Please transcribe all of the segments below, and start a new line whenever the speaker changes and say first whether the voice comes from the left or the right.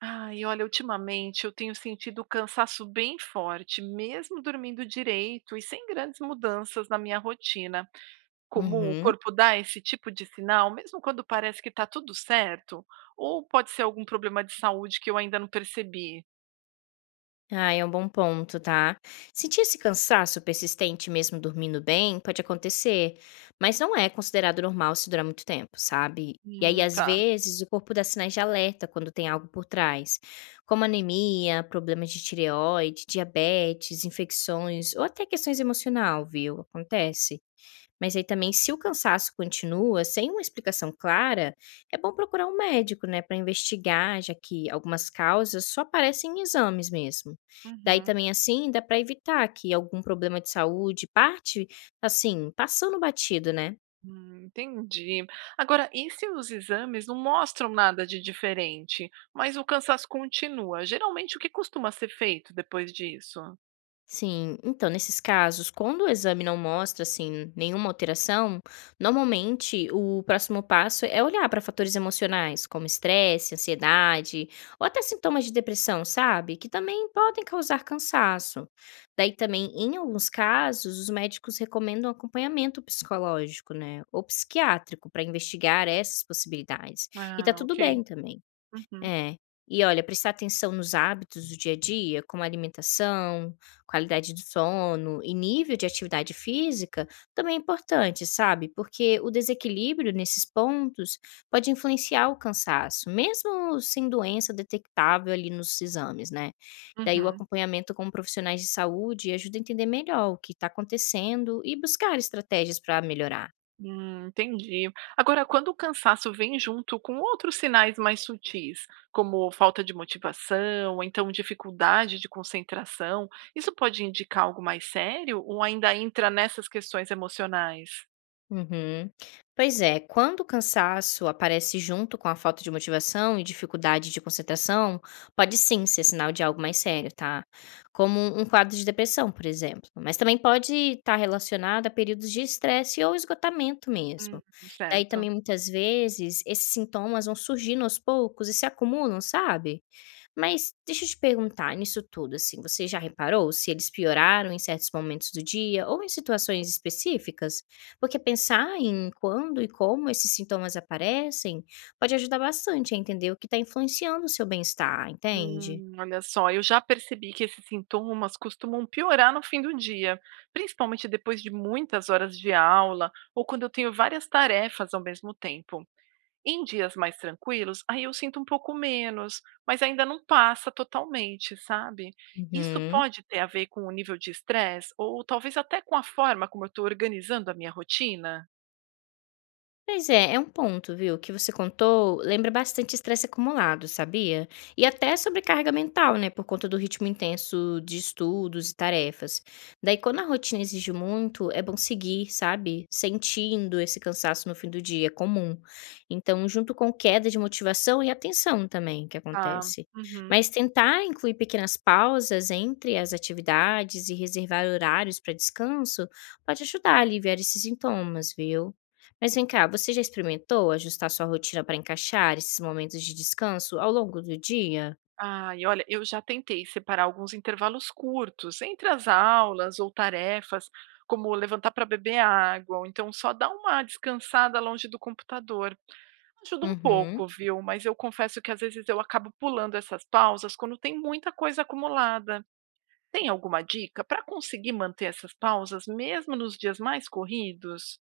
right: Ai, olha, ultimamente eu tenho sentido cansaço bem forte, mesmo dormindo direito e sem grandes mudanças na minha rotina. Comum o
left: Uhum.
right: corpo dá esse tipo de sinal, mesmo quando parece que está tudo certo? Ou pode ser algum problema de saúde que eu ainda não percebi?
left: Ah, é um bom ponto, tá? Sentir esse cansaço persistente mesmo dormindo bem pode acontecer, mas não é considerado normal se durar muito tempo, sabe? E aí, às
right: Tá.
left: vezes, o corpo dá sinais de alerta quando tem algo por trás, como anemia, problemas de tireoide, diabetes, infecções ou até questões emocional, viu? Acontece. Mas aí também, se o cansaço continua sem uma explicação clara, é bom procurar um médico, né, para investigar, já que algumas causas só aparecem em exames mesmo. Daí
right: Uhum.
left: também assim, dá para evitar que algum problema de saúde parte assim, passando batido, né?
right: Entendi. Agora, e se os exames não mostram nada de diferente, mas o cansaço continua? Geralmente, o que costuma ser feito depois disso?
left: Sim, então nesses casos, quando o exame não mostra assim nenhuma alteração, normalmente o próximo passo é olhar para fatores emocionais, como estresse, ansiedade ou até sintomas de depressão, sabe? Que também podem causar cansaço. Daí também, em alguns casos, os médicos recomendam acompanhamento psicológico, né, ou psiquiátrico para investigar essas possibilidades. E tá
right: Ah, ok.
left: tudo bem também.
right: Uhum,
left: É. E olha, prestar atenção nos hábitos do dia a dia, como alimentação, qualidade do sono e nível de atividade física, também é importante, sabe? Porque o desequilíbrio nesses pontos pode influenciar o cansaço, mesmo sem doença detectável ali nos exames, né? Daí o
right: uhum.
left: acompanhamento com profissionais de saúde ajuda a entender melhor o que está acontecendo e buscar estratégias para melhorar.
right: Entendi. Agora, quando o cansaço vem junto com outros sinais mais sutis, como falta de motivação, ou então dificuldade de concentração, isso pode indicar algo mais sério ou ainda entra nessas questões emocionais?
left: Uhum. Pois é, quando o cansaço aparece junto com a falta de motivação e dificuldade de concentração, pode sim ser sinal de algo mais sério, tá? Como um quadro de depressão, por exemplo. Mas também pode estar relacionado a períodos de estresse ou esgotamento
right: Hum,
left: mesmo. Daí
right: certo.
left: também, muitas vezes, esses sintomas vão surgindo aos poucos e se acumulam, sabe? Mas deixa eu te perguntar nisso tudo, assim, você já reparou se eles pioraram em certos momentos do dia ou em situações específicas? Porque pensar em quando e como esses sintomas aparecem pode ajudar bastante a entender o que está influenciando o seu bem-estar, entende?
right: Olha só, eu já percebi que esses sintomas costumam piorar no fim do dia, principalmente depois de muitas horas de aula ou quando eu tenho várias tarefas ao mesmo tempo. Em dias mais tranquilos, aí eu sinto um pouco menos, mas ainda não passa totalmente, sabe. Isso
left: Uhum.
right: pode ter a ver com o nível de estresse ou talvez até com a forma como eu estou organizando a minha rotina?
left: Pois é, é um ponto, viu, que você contou, lembra bastante estresse acumulado, sabia? E até sobrecarga mental, né, por conta do ritmo intenso de estudos e tarefas. Daí, quando a rotina exige muito, é bom seguir, sabe? Sentindo esse cansaço no fim do dia, é comum. Então, junto com queda de motivação e atenção também que
right: Ah,
left: acontece.
right: uhum.
left: Mas tentar incluir pequenas pausas entre as atividades e reservar horários para descanso pode ajudar a aliviar esses sintomas, viu? Mas vem cá, você já experimentou ajustar sua rotina para encaixar esses momentos de descanso ao longo do dia?
right: Ai, olha, eu já tentei separar alguns intervalos curtos entre as aulas ou tarefas, como levantar para beber água, ou então só dar uma descansada longe do computador. Ajuda um
left: Uhum.
right: pouco, viu, mas eu confesso que às vezes eu acabo pulando essas pausas quando tem muita coisa acumulada. Tem alguma dica para conseguir manter essas pausas mesmo nos dias mais corridos?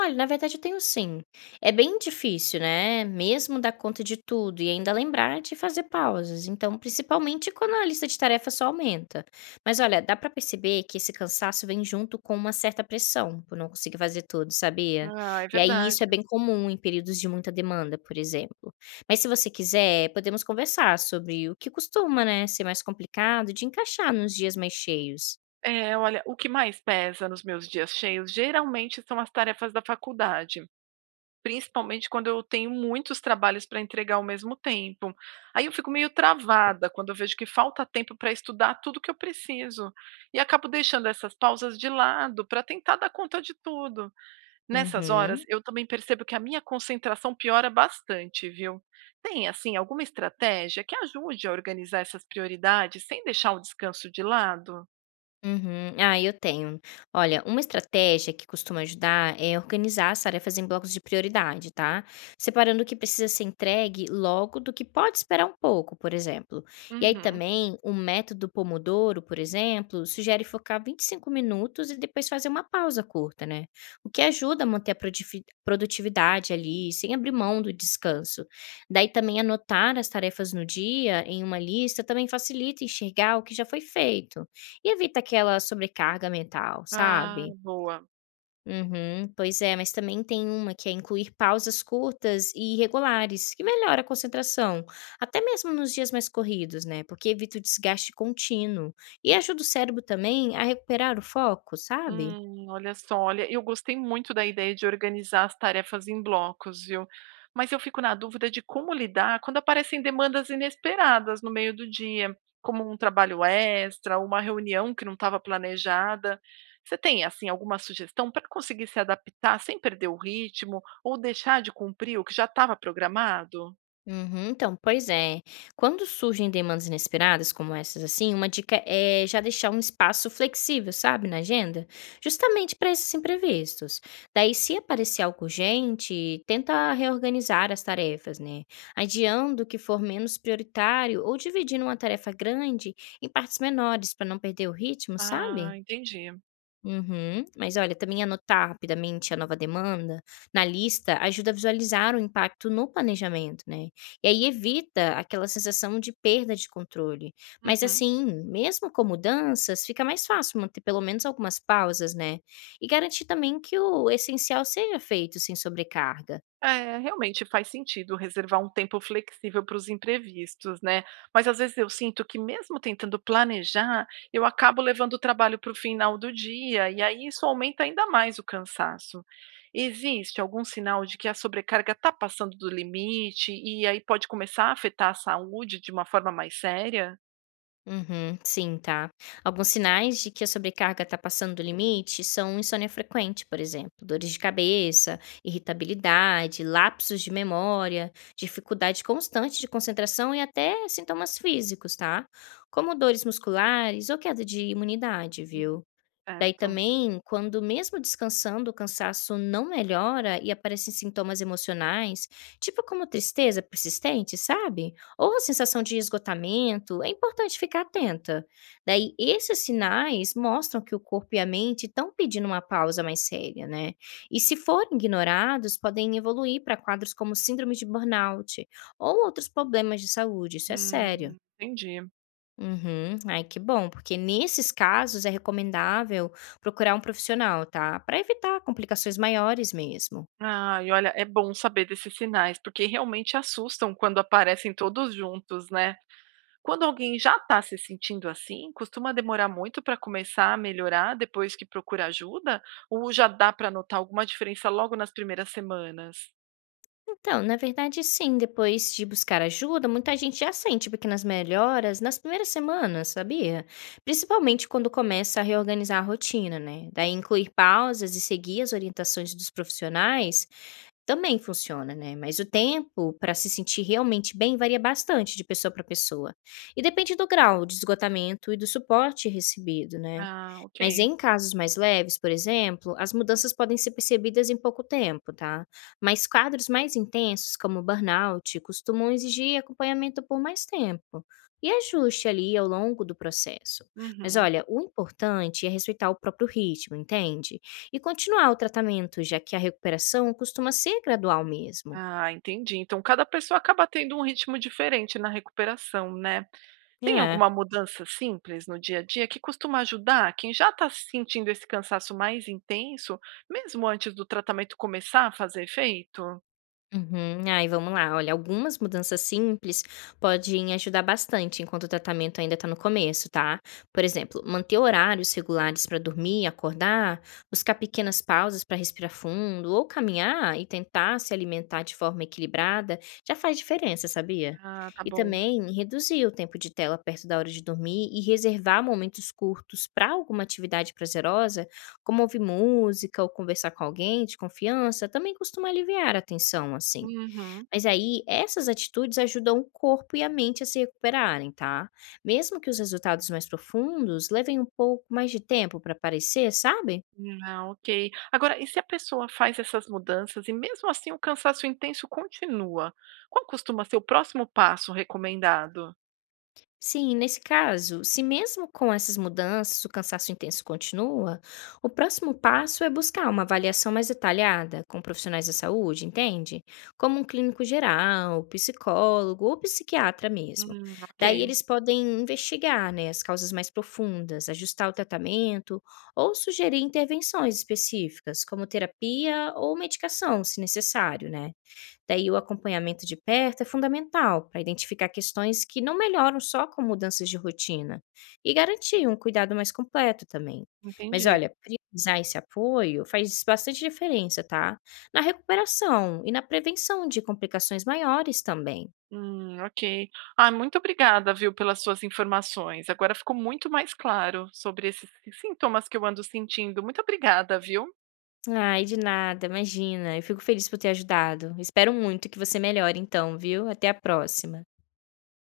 left: Olha, na verdade eu tenho sim. É bem difícil, né, mesmo dar conta de tudo e ainda lembrar de fazer pausas, então principalmente quando a lista de tarefas só aumenta. Mas olha, dá pra perceber que esse cansaço vem junto com uma certa pressão por não conseguir fazer tudo, sabia?
right: Ah, é
left: E aí
right: verdade.
left: isso é bem comum em períodos de muita demanda, por exemplo. Mas se você quiser, podemos conversar sobre o que costuma, né, ser mais complicado de encaixar nos dias mais cheios.
right: É, olha, o que mais pesa nos meus dias cheios geralmente são as tarefas da faculdade. Principalmente quando eu tenho muitos trabalhos para entregar ao mesmo tempo. Aí eu fico meio travada quando eu vejo que falta tempo para estudar tudo que eu preciso e acabo deixando essas pausas de lado para tentar dar conta de tudo. Nessas horas,
left: Uhum.
right: eu também percebo que a minha concentração piora bastante, viu? Tem assim alguma estratégia que ajude a organizar essas prioridades sem deixar o descanso de lado?
left: Uhum. Ah, eu tenho. Olha, uma estratégia que costuma ajudar é organizar as tarefas em blocos de prioridade, tá? Separando o que precisa ser entregue logo do que pode esperar um pouco, por exemplo. E aí
right: Uhum.
left: também, o método Pomodoro, por exemplo, sugere focar 25 minutos e depois fazer uma pausa curta, né? O que ajuda a manter a produtividade ali, sem abrir mão do descanso. Daí também anotar as tarefas no dia em uma lista também facilita enxergar o que já foi feito. E evita aquela sobrecarga mental,
right: Ah,
left: sabe?
right: boa.
left: Uhum, pois é, mas também tem uma que é incluir pausas curtas e regulares, que melhora a concentração, até mesmo nos dias mais corridos, né? Porque evita o desgaste contínuo e ajuda o cérebro também a recuperar o foco, sabe?
right: Olha só, olha, eu gostei muito da ideia de organizar as tarefas em blocos, viu? Mas eu fico na dúvida de como lidar quando aparecem demandas inesperadas no meio do dia, como um trabalho extra, uma reunião que não estava planejada. Você tem, assim, alguma sugestão para conseguir se adaptar sem perder o ritmo ou deixar de cumprir o que já estava programado?
left: Uhum, então, pois é. Quando surgem demandas inesperadas como essas assim, uma dica é já deixar um espaço flexível, sabe, na agenda, justamente para esses imprevistos. Daí, se aparecer algo urgente, tenta reorganizar as tarefas, né? Adiando o que for menos prioritário ou dividindo uma tarefa grande em partes menores para não perder o ritmo,
right: Ah,
left: sabe?
right: entendi.
left: Uhum. Mas olha, também anotar rapidamente a nova demanda na lista ajuda a visualizar o impacto no planejamento, né? E aí evita aquela sensação de perda de controle. Mas
right: Uhum.
left: assim, mesmo com mudanças, fica mais fácil manter pelo menos algumas pausas, né? E garantir também que o essencial seja feito sem sobrecarga.
right: É, realmente faz sentido reservar um tempo flexível para os imprevistos, né? Mas às vezes eu sinto que mesmo tentando planejar, eu acabo levando o trabalho para o final do dia e aí isso aumenta ainda mais o cansaço. Existe algum sinal de que a sobrecarga está passando do limite e aí pode começar a afetar a saúde de uma forma mais séria?
left: Uhum, sim, tá. Alguns sinais de que a sobrecarga está passando do limite são insônia frequente, por exemplo, dores de cabeça, irritabilidade, lapsos de memória, dificuldade constante de concentração e até sintomas físicos, tá? Como dores musculares ou queda de imunidade, viu? Daí
right: Certo.
left: também, quando mesmo descansando, o cansaço não melhora e aparecem sintomas emocionais, tipo como tristeza persistente, sabe? Ou a sensação de esgotamento, é importante ficar atenta. Daí, esses sinais mostram que o corpo e a mente estão pedindo uma pausa mais séria, né? E se forem ignorados, podem evoluir para quadros como síndrome de burnout ou outros problemas de saúde, isso é sério.
right: Entendi.
left: Uhum. Ai, que bom, porque nesses casos é recomendável procurar um profissional, tá? Para evitar complicações maiores mesmo.
right: Ah, e olha, é bom saber desses sinais, porque realmente assustam quando aparecem todos juntos, né? Quando alguém já está se sentindo assim, costuma demorar muito para começar a melhorar depois que procura ajuda? Ou já dá para notar alguma diferença logo nas primeiras semanas?
left: Então, na verdade, sim, depois de buscar ajuda, muita gente já sente pequenas melhoras nas primeiras semanas, sabia? Principalmente quando começa a reorganizar a rotina, né? Daí incluir pausas e seguir as orientações dos profissionais também funciona, né, mas o tempo para se sentir realmente bem varia bastante de pessoa para pessoa, e depende do grau de esgotamento e do suporte recebido, né.
right: Ah, ok.
left: Mas em casos mais leves, por exemplo, as mudanças podem ser percebidas em pouco tempo, tá? Mas quadros mais intensos, como burnout, costumam exigir acompanhamento por mais tempo e ajuste ali ao longo do processo. Mas
right: Uhum.
left: olha, o importante é respeitar o próprio ritmo, entende? E continuar o tratamento, já que a recuperação costuma ser gradual mesmo.
right: Ah, entendi. Então cada pessoa acaba tendo um ritmo diferente na recuperação, né? Tem
left: É.
right: alguma mudança simples no dia a dia que costuma ajudar quem já está sentindo esse cansaço mais intenso, mesmo antes do tratamento começar a fazer efeito?
left: Uhum. Ai, vamos lá. Olha, algumas mudanças simples podem ajudar bastante enquanto o tratamento ainda está no começo, tá? Por exemplo, manter horários regulares para dormir e acordar, buscar pequenas pausas para respirar fundo, ou caminhar e tentar se alimentar de forma equilibrada já faz diferença, sabia?
right: Ah, tá
left: E
right: bom.
left: também reduzir o tempo de tela perto da hora de dormir e reservar momentos curtos para alguma atividade prazerosa como ouvir música ou conversar com alguém de confiança também costuma aliviar a tensão, assim.
right: Uhum.
left: Mas aí, essas atitudes ajudam o corpo e a mente a se recuperarem, tá? Mesmo que os resultados mais profundos levem um pouco mais de tempo para aparecer, sabe?
right: Ah, ok. Agora, e se a pessoa faz essas mudanças e mesmo assim o cansaço intenso continua, qual costuma ser o próximo passo recomendado?
left: Sim, nesse caso, se mesmo com essas mudanças o cansaço intenso continua, o próximo passo é buscar uma avaliação mais detalhada com profissionais da saúde, entende? Como um clínico geral, psicólogo ou psiquiatra mesmo.
right: Ok,
left: Daí eles podem investigar, né, as causas mais profundas, ajustar o tratamento ou sugerir intervenções específicas, como terapia ou medicação, se necessário, né? Daí o acompanhamento de perto é fundamental para identificar questões que não melhoram só com mudanças de rotina e garantir um cuidado mais completo também. Mas
right: entendi.
left: olha, priorizar esse apoio faz bastante diferença, tá? Na recuperação e na prevenção de complicações maiores também.
right: Ok. Ah, muito obrigada, viu, pelas suas informações. Agora ficou muito mais claro sobre esses sintomas que eu ando sentindo. Muito obrigada, viu?
left: Ai, de nada, imagina. Eu fico feliz por ter ajudado. Espero muito que você melhore então, viu? Até a próxima.